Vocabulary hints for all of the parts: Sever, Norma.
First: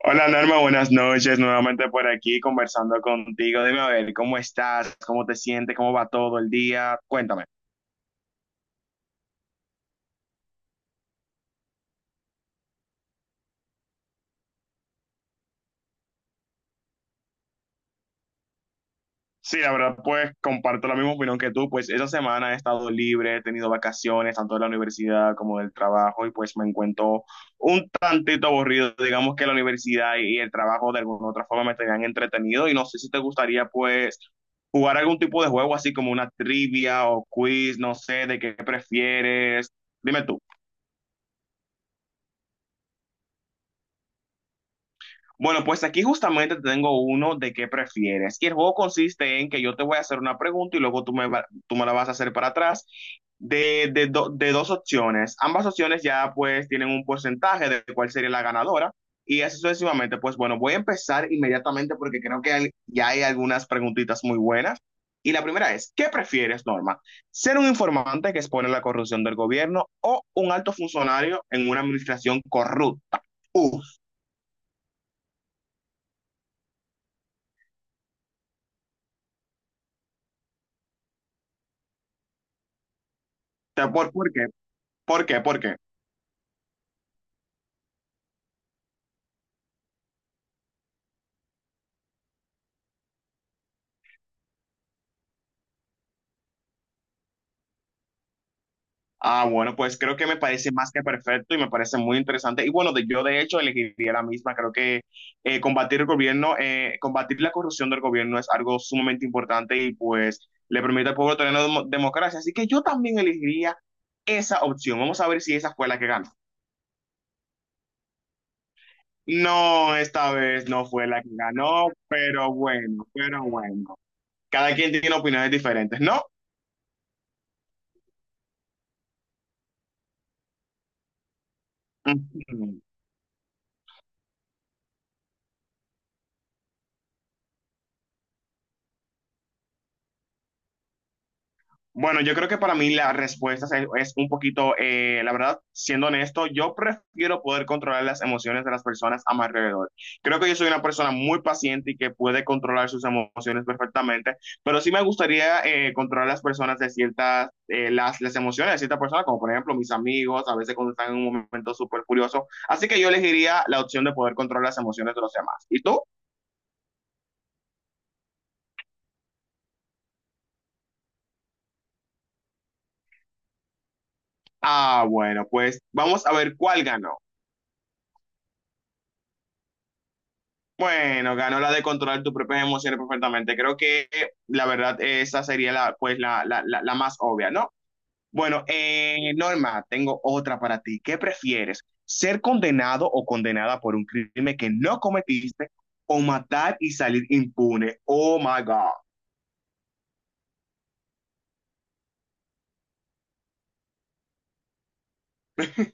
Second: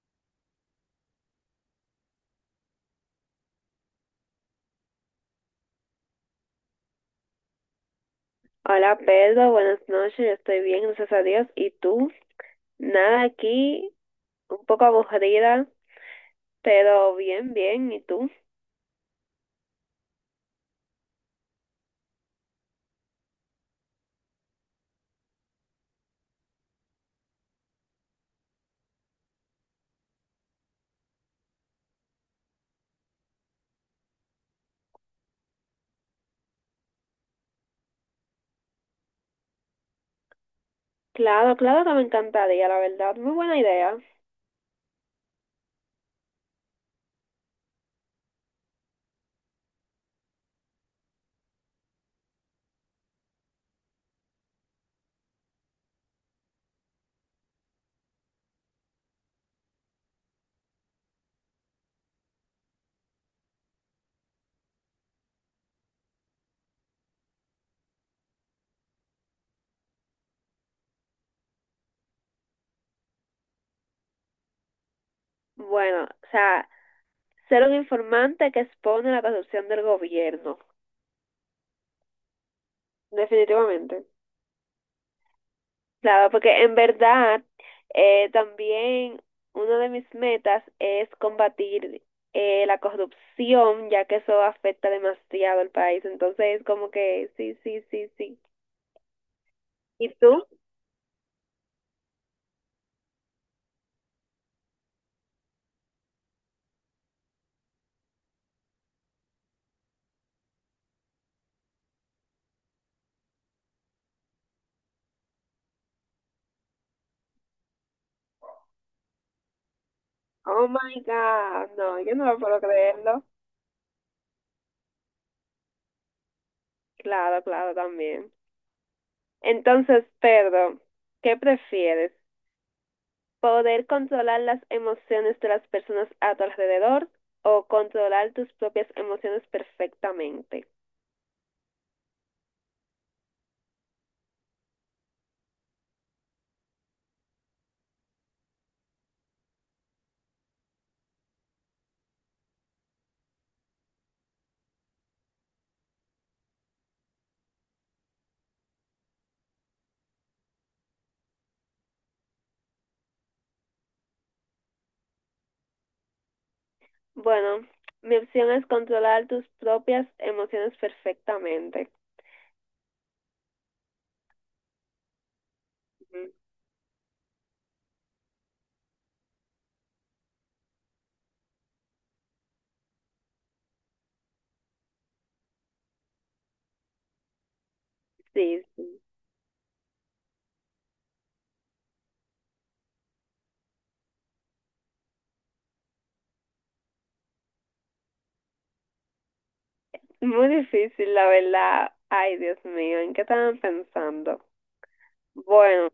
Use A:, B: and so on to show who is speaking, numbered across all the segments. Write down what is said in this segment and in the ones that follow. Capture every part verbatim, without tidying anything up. A: Hola Norma, buenas noches. Nuevamente por aquí conversando contigo. Dime a ver, ¿cómo estás? ¿Cómo te sientes? ¿Cómo va todo el día? Cuéntame.
B: Hola Pedro, buenas noches, yo estoy bien, gracias a Dios. ¿Y tú? Nada aquí, un poco aburrida, pero bien, bien. ¿Y tú?
A: Sí, la verdad, pues comparto la misma opinión que tú. Pues esa semana he estado libre, he tenido vacaciones, tanto de la universidad como del trabajo, y pues me encuentro un tantito aburrido. Digamos que la universidad y y el trabajo de alguna u otra forma me tenían entretenido, y no sé si te gustaría, pues, jugar algún tipo de juego así como una trivia o quiz, no sé, de qué prefieres. Dime tú.
B: Claro, claro que me encantaría, la verdad, muy buena idea.
A: Bueno, pues aquí justamente te tengo uno de qué prefieres. Y el juego consiste en que yo te voy a hacer una pregunta y luego tú me, va- tú me la vas a hacer para atrás de, de do- de dos opciones. Ambas opciones ya pues tienen un porcentaje de cuál sería la ganadora y así sucesivamente. Pues bueno, voy a empezar inmediatamente porque creo que hay- ya hay algunas preguntitas muy buenas. Y la primera es, ¿qué prefieres, Norma? ¿Ser un informante que expone la corrupción del gobierno o un alto funcionario en una administración corrupta? Uf,
B: Bueno, o sea, ser un informante que expone la corrupción del gobierno,
A: ¿te
B: definitivamente.
A: por, por qué? ¿Por qué? ¿Por qué?
B: Claro, porque en verdad eh, también una de mis metas es combatir eh, la corrupción, ya que eso afecta demasiado al país. Entonces, como que sí, sí, sí, sí.
A: Ah, bueno, pues
B: ¿Y
A: creo que me
B: tú?
A: parece más que perfecto y me parece muy interesante. Y bueno, de, yo de hecho elegiría la misma. Creo que eh, combatir el gobierno, eh, combatir la corrupción del gobierno es algo sumamente importante y pues le permite al pueblo tener una demo- democracia. Así que yo también elegiría esa opción. Vamos a ver si esa fue la que ganó. No, esta
B: Oh
A: vez no
B: my
A: fue la que
B: God,
A: ganó,
B: no, yo no lo
A: pero
B: puedo
A: bueno,
B: creerlo.
A: pero bueno. Cada quien tiene opiniones diferentes, ¿no?
B: Claro, claro, también. Entonces, Pedro, ¿qué prefieres?
A: Ujú.
B: ¿Poder controlar las emociones de las personas a tu alrededor o controlar tus propias emociones perfectamente?
A: Bueno, yo creo que para mí la respuesta es, es un poquito, eh, la verdad, siendo honesto, yo prefiero poder controlar las emociones de las personas a mi alrededor. Creo que yo soy una persona muy paciente y que puede controlar sus emociones perfectamente, pero sí me gustaría eh, controlar las personas de ciertas, eh, las, las emociones de ciertas personas, como por ejemplo mis amigos, a veces cuando están en un momento súper furioso. Así que yo elegiría la opción de poder controlar las emociones de los demás. ¿Y tú?
B: Bueno, mi opción es controlar tus propias emociones perfectamente.
A: Ah, bueno, pues
B: Ujú.
A: vamos a ver cuál ganó. Bueno, ganó la de controlar tus propias emociones perfectamente. Creo que la verdad esa sería la, pues, la, la, la, la más obvia, ¿no?
B: Sí,
A: Bueno,
B: sí.
A: eh, Norma, tengo otra para ti. ¿Qué prefieres? ¿Ser condenado o condenada por un crimen que no cometiste o matar y salir impune? Oh my God.
B: Muy difícil, la verdad. Ay, Dios mío, ¿en qué estaban pensando? Bueno,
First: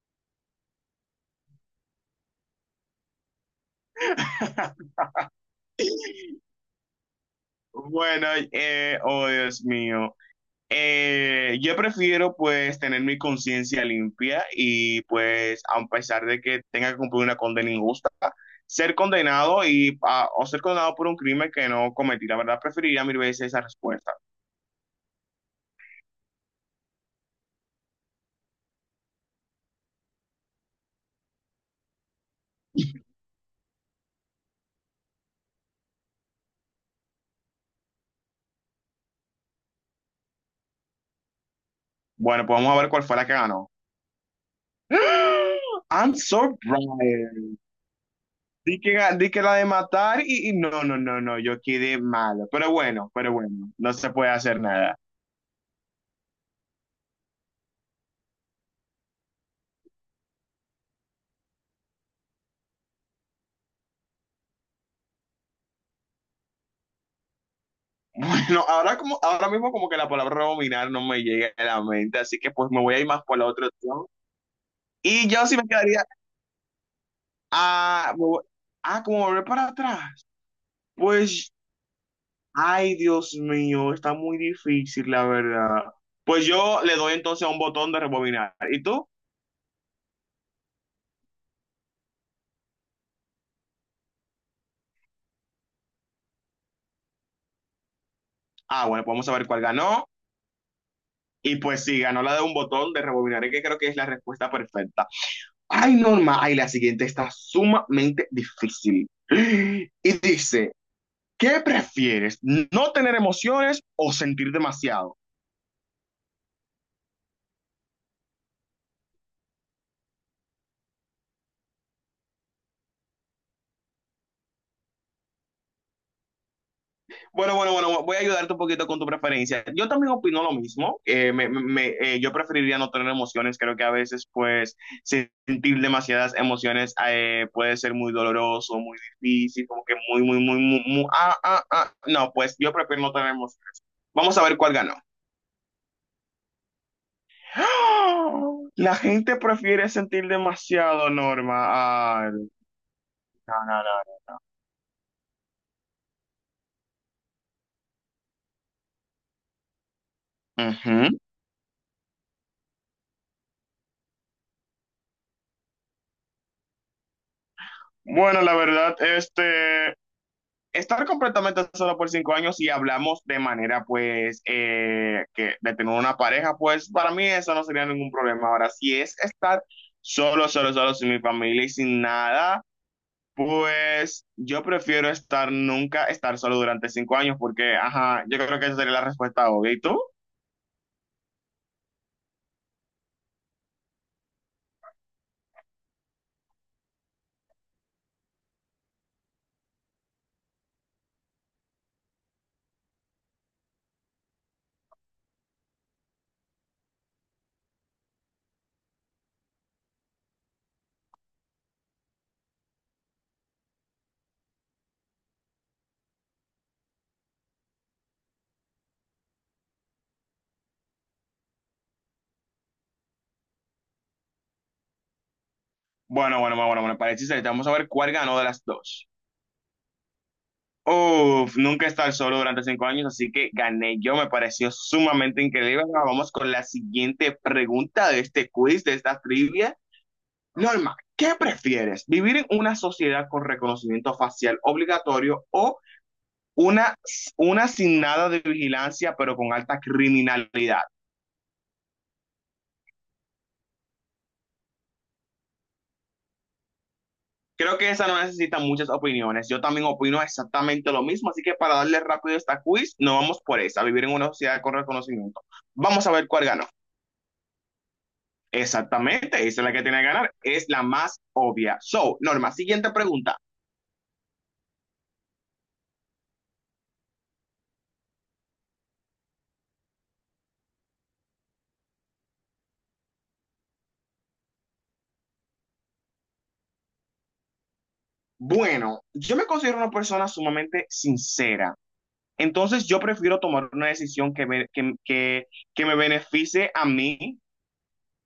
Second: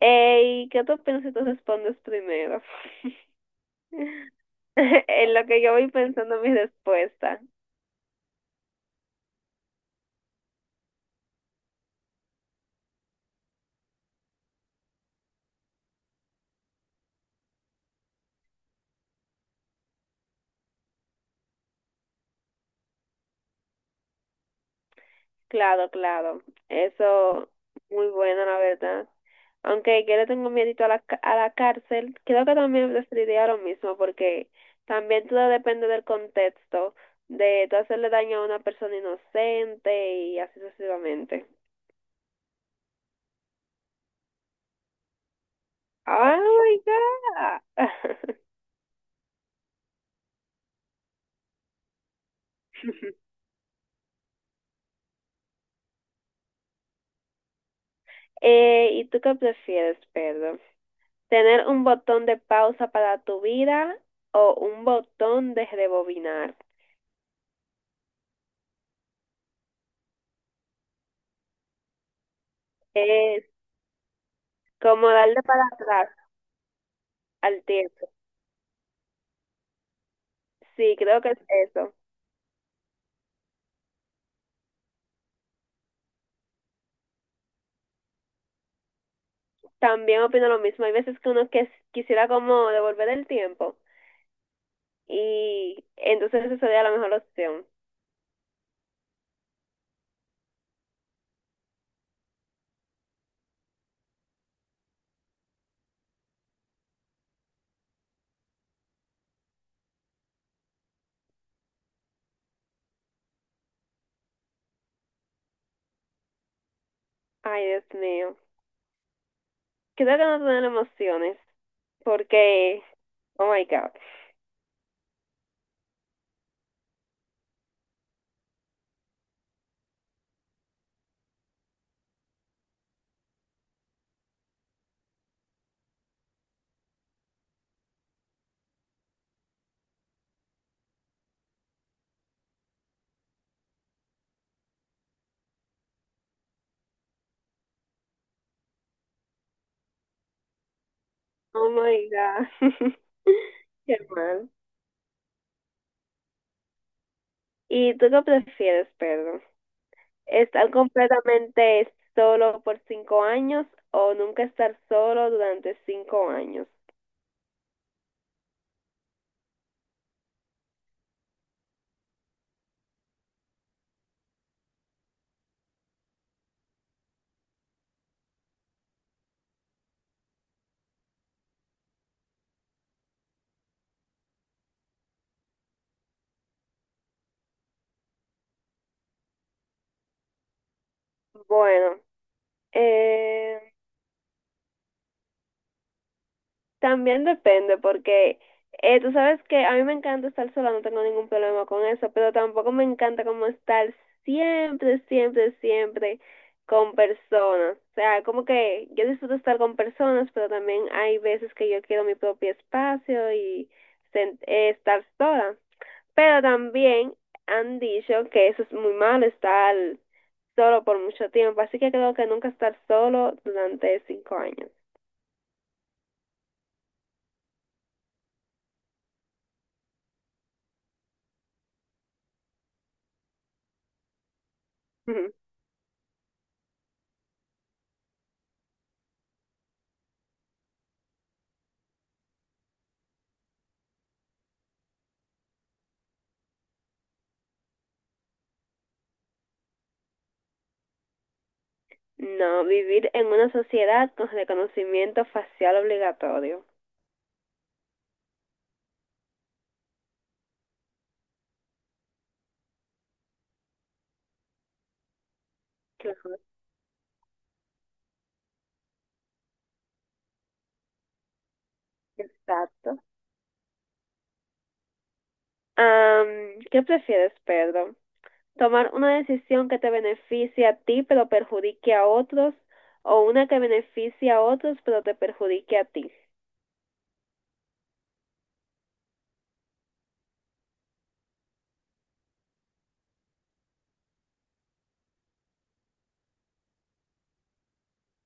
B: ey, ¿qué tú piensas si tú respondes primero? En lo que yo voy pensando mi respuesta.
A: Bueno, eh, oh Dios mío. Eh, yo prefiero pues tener mi conciencia limpia y pues a pesar de que tenga que cumplir una condena injusta, ser condenado y a- o ser condenado por un crimen que no cometí. La verdad preferiría mil veces esa respuesta.
B: Claro, claro. Eso, muy buena, la verdad. Aunque yo le tengo miedito a la, ca- a la cárcel, creo que también preferiría lo mismo, porque también todo depende del contexto, de tú hacerle daño a una persona inocente y así sucesivamente.
A: Bueno, pues vamos a ver cuál fue la que ganó. I'm so
B: ¡Oh,
A: bright.
B: my God!
A: Di que, ga- di que la de matar y, y no, no, no, no, yo quedé malo. Pero bueno, pero bueno, no se puede hacer nada.
B: Eh, ¿y tú qué prefieres, Pedro? ¿Tener un botón de pausa para tu vida o un botón de rebobinar?
A: Bueno, ahora, como, ahora mismo como que la palabra dominar no me llega a la mente, así que pues me voy a ir más por
B: Es
A: la otra opción.
B: como
A: Y
B: darle
A: yo sí me
B: para
A: quedaría,
B: atrás al tiempo.
A: ah, me voy- ah, como volver para atrás.
B: Sí, creo que es
A: Pues,
B: eso.
A: ay, Dios mío, está muy difícil, la verdad. Pues yo le doy entonces a un botón de rebobinar. ¿Y tú?
B: También opino lo mismo. Hay veces que uno que quisiera como devolver el tiempo y entonces esa sería la mejor opción.
A: Ah, bueno, podemos saber cuál ganó. Y pues sí, ganó la de un botón de rebobinar, que creo que es la respuesta perfecta. Ay, Norma, ay, la siguiente está sumamente difícil. Y dice... ¿Qué prefieres? ¿No tener emociones o sentir demasiado?
B: Ay, Dios mío. Creo que no tener emociones porque, oh my God,
A: Bueno, bueno, bueno, voy a ayudarte un poquito con tu preferencia. Yo también opino lo mismo. Eh, me, me, eh, yo preferiría no tener emociones. Creo que a veces, pues, sentir demasiadas emociones eh, puede ser muy doloroso, muy difícil, como que muy, muy, muy, muy, muy ah, ah, ah. No, pues yo prefiero no tener emociones. Vamos a ver cuál ganó. ¡Ah! La gente prefiere sentir demasiado,
B: oh my
A: Norma.
B: God,
A: Ay, no, no,
B: qué
A: no.
B: mal. ¿Y tú qué prefieres, Pedro? ¿Estar
A: Uh -huh.
B: completamente solo por cinco años o nunca estar solo durante cinco años?
A: Bueno, la verdad, este, estar completamente solo por cinco años y hablamos de manera, pues, eh, que de tener una pareja, pues, para mí eso no sería ningún problema. Ahora, si es estar solo, solo, solo, sin mi familia y sin nada, pues, yo prefiero estar nunca, estar solo durante cinco años, porque, ajá, yo creo que esa sería la respuesta obvia. ¿Y tú?
B: Bueno, eh, también depende, porque eh, tú sabes que a mí me encanta estar sola, no tengo ningún problema con eso, pero tampoco me encanta como estar siempre, siempre, siempre con personas. O sea, como que yo disfruto estar con personas, pero también hay veces que yo quiero mi propio espacio y sen- eh, estar sola. Pero también han dicho que eso es muy malo, estar solo por mucho tiempo, así que creo que nunca estar solo durante cinco años.
A: Bueno, bueno, bueno, bueno, bueno, para el chiste, vamos a ver cuál ganó de las dos. Uf, nunca he estado solo durante cinco años, así que gané yo, me pareció sumamente increíble. Ahora vamos con la siguiente pregunta de este quiz, de esta trivia. Norma, ¿qué prefieres? ¿Vivir en una sociedad con reconocimiento facial obligatorio o una, una sin nada de vigilancia, pero con alta criminalidad?
B: No, vivir en una sociedad con reconocimiento facial obligatorio.
A: Creo que esa no necesita muchas opiniones. Yo también opino exactamente lo mismo, así que para darle rápido esta quiz, no vamos por esa, vivir en una sociedad con reconocimiento. Vamos a ver
B: Claro.
A: cuál ganó. Exactamente, esa es la que tiene que ganar, es la más obvia. So, Norma, siguiente
B: Exacto.
A: pregunta.
B: Am, ¿qué prefieres, Pedro? ¿Tomar una decisión que te beneficie a ti pero perjudique a otros o una que beneficie a otros pero te perjudique a ti?
A: Bueno, yo me considero una persona sumamente sincera, entonces yo prefiero tomar una decisión que me, que, que, que me beneficie a mí,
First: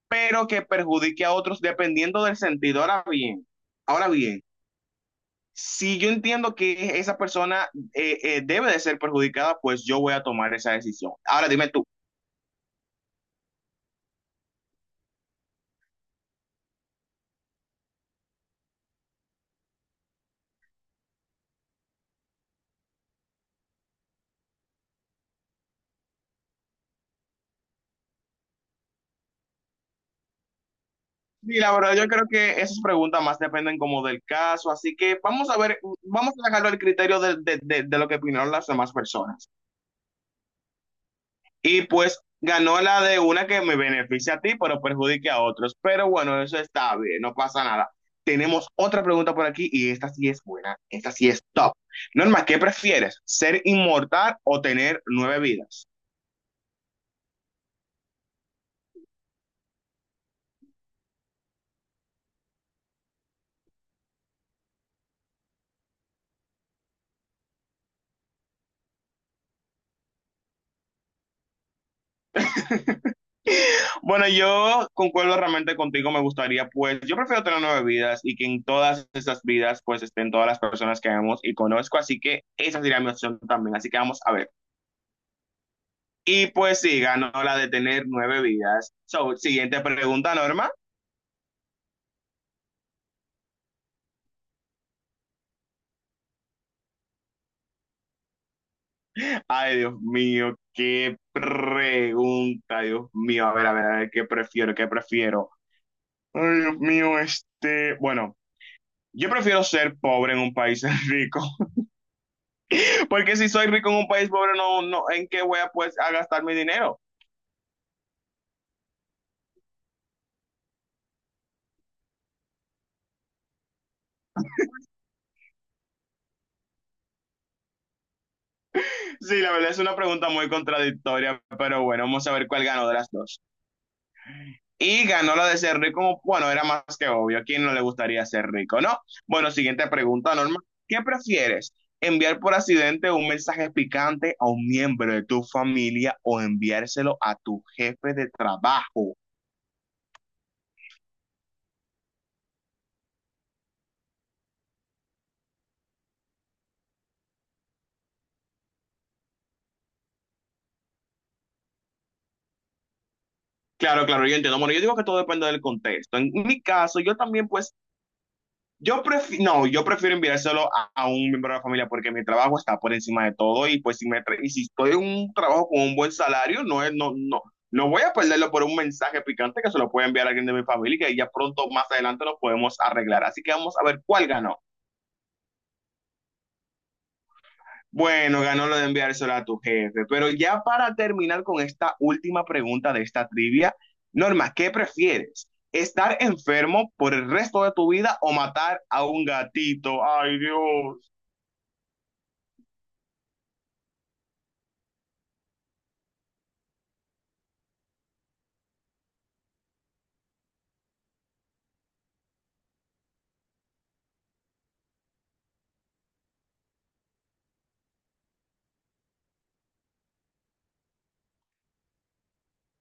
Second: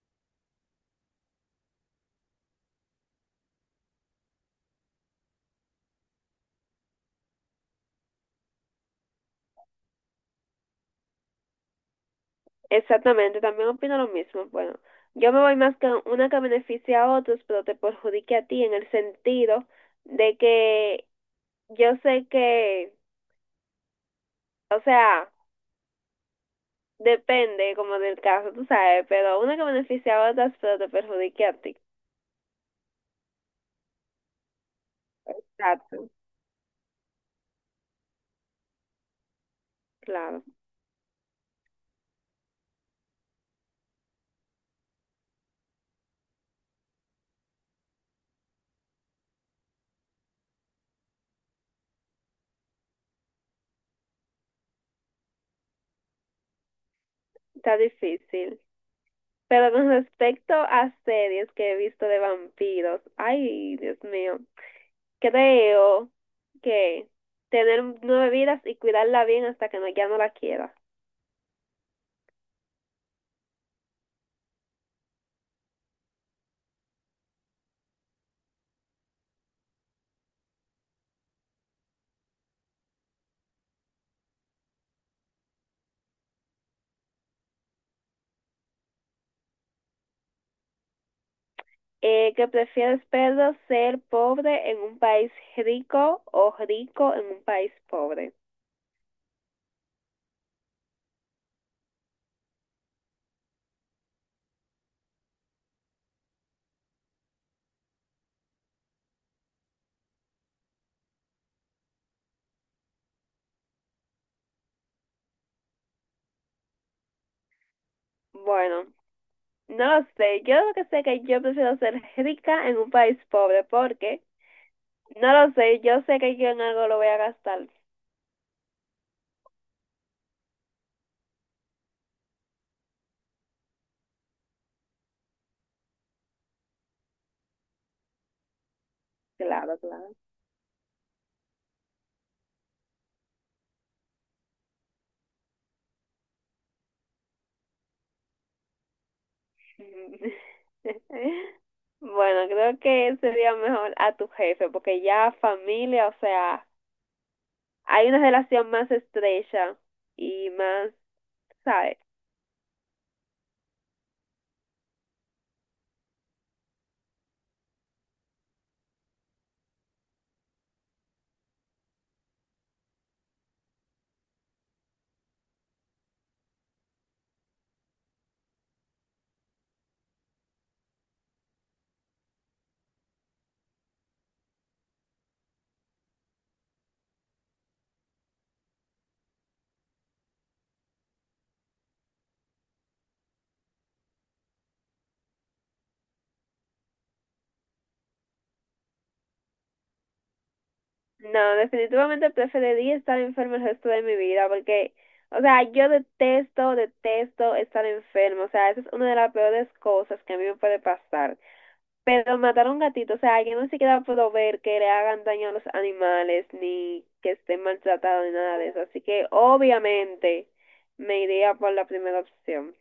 A: pero que perjudique a otros dependiendo del sentido. Ahora bien, ahora bien, si yo entiendo que esa persona eh, eh, debe de ser perjudicada, pues yo voy a tomar esa decisión. Ahora dime tú,
B: Exactamente, también opino lo mismo. Bueno, yo me voy más con una que beneficie a otros pero te perjudique a ti en el sentido de que yo sé que, o sea, depende como del caso, tú sabes, pero una que beneficia a otras, pero te perjudique a
A: Sí, la
B: ti.
A: verdad, yo creo que esas preguntas más dependen como del caso, así que vamos a ver,
B: Exacto,
A: vamos a dejarlo al criterio de, de- de- de lo que opinaron las demás personas.
B: claro,
A: Y pues ganó la de una que me beneficia a ti, pero perjudique a otros. Pero bueno, eso está bien, no pasa nada. Tenemos otra pregunta por aquí y esta sí es buena, esta sí es top. Norma, ¿qué prefieres? ¿Ser inmortal o tener nueve vidas?
B: está difícil. Pero con respecto a series que he visto de vampiros, ay, Dios mío, creo que tener nueve vidas y cuidarla bien hasta que no, ya no la quiera.
A: Bueno, yo concuerdo realmente contigo, me gustaría, pues, yo prefiero tener nueve vidas y que en todas esas vidas, pues, estén todas las personas que vemos y conozco, así que esa sería mi opción también, así que vamos a ver. Y pues sí, ganó la de tener nueve vidas. So, siguiente pregunta, Norma.
B: Eh, que prefieres, Pedro, ¿ser pobre en un país rico o rico en un país pobre?
A: Ay, Dios mío, qué pregunta, Dios mío, a ver, a ver, a ver, qué prefiero, qué prefiero. Ay, Dios mío, este, bueno, yo prefiero ser pobre en un país rico. Porque si soy rico en un país pobre, no, no, ¿en qué voy a, pues, a gastar mi dinero?
B: Bueno, no lo sé, yo lo que sé es que yo prefiero ser rica en un país pobre, porque no lo sé, yo sé que yo en algo lo voy a gastar.
A: Sí, la verdad es una pregunta muy contradictoria, pero bueno, vamos a ver cuál ganó de las dos. Y ganó la de ser rico, bueno, era más que obvio, ¿a quién no le gustaría ser rico, no? Bueno,
B: Claro,
A: siguiente
B: claro.
A: pregunta, Norma, ¿qué prefieres? ¿Enviar por accidente un mensaje picante a un miembro de tu familia o enviárselo a tu jefe de trabajo?
B: Bueno, creo que sería mejor a tu jefe, porque ya familia, o sea, hay una relación más estrecha y más, ¿sabes?
A: Claro, claro, yo entiendo. Bueno, yo digo que todo depende del contexto. En mi caso, yo también pues yo prefiero, no, yo prefiero enviárselo a, a un miembro de la familia porque mi trabajo está por encima de todo y pues si me tra- y si estoy en un trabajo con un buen salario, no es, no, no, no voy a perderlo por un mensaje picante que se lo puede enviar a alguien de mi familia y que ya pronto más adelante lo podemos arreglar. Así que vamos a ver cuál ganó. Bueno, ganó lo de enviárselo a tu jefe, pero ya para terminar con esta última pregunta de esta trivia, Norma, ¿qué prefieres? ¿Estar enfermo por el resto de tu vida o matar a un gatito? Ay, Dios.
B: No, definitivamente preferiría estar enferma el resto de mi vida porque, o sea, yo detesto, detesto estar enfermo. O sea, esa es una de las peores cosas que a mí me puede pasar. Pero matar a un gatito, o sea, yo ni siquiera puedo ver que le hagan daño a los animales ni que estén maltratados ni nada de eso. Así que obviamente me iría por la primera opción.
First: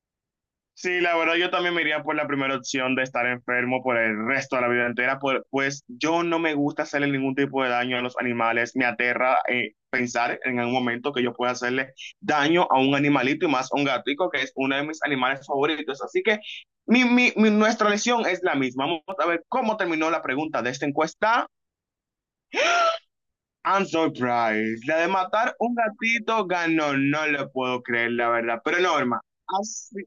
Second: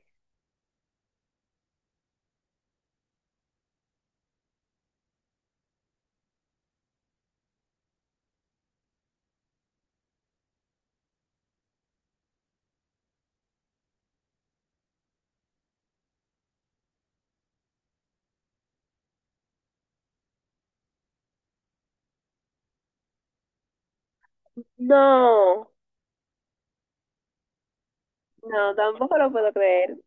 A: Sí, la verdad yo también me iría por la primera opción de estar enfermo por el resto de la vida entera, por- pues yo no me gusta hacerle ningún tipo de daño a los animales, me aterra eh, pensar en algún momento que yo pueda hacerle daño a un animalito y más a un gatico, que es uno de mis animales favoritos. Así que mi, mi, mi- nuestra lesión es la misma. Vamos a ver cómo terminó la pregunta de esta encuesta. I'm surprised. La de matar
B: No,
A: un gatito ganó, no lo puedo creer, la verdad.
B: no,
A: Pero
B: tampoco
A: Norma,
B: lo puedo
A: así,
B: creer.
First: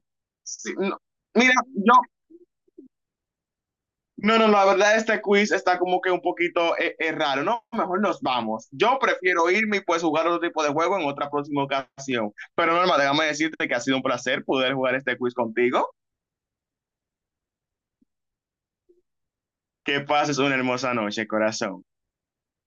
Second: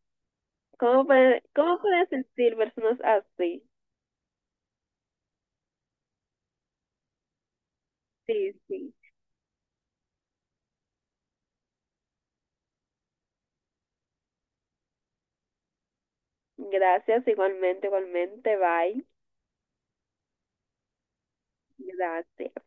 A: sí, no.
B: ¿Cómo pueden,
A: Mira,
B: cómo
A: yo
B: pueden sentir personas así?
A: no, no, no, la verdad este quiz está como que un poquito eh, eh, raro, ¿no? Mejor nos
B: Sí,
A: vamos.
B: sí.
A: Yo prefiero irme y pues jugar otro tipo de juego en otra próxima ocasión. Pero Norma, déjame decirte que ha sido un placer poder jugar este quiz contigo.
B: Gracias, igualmente, igualmente. Bye.
A: Que pases una hermosa noche, corazón.
B: Gracias.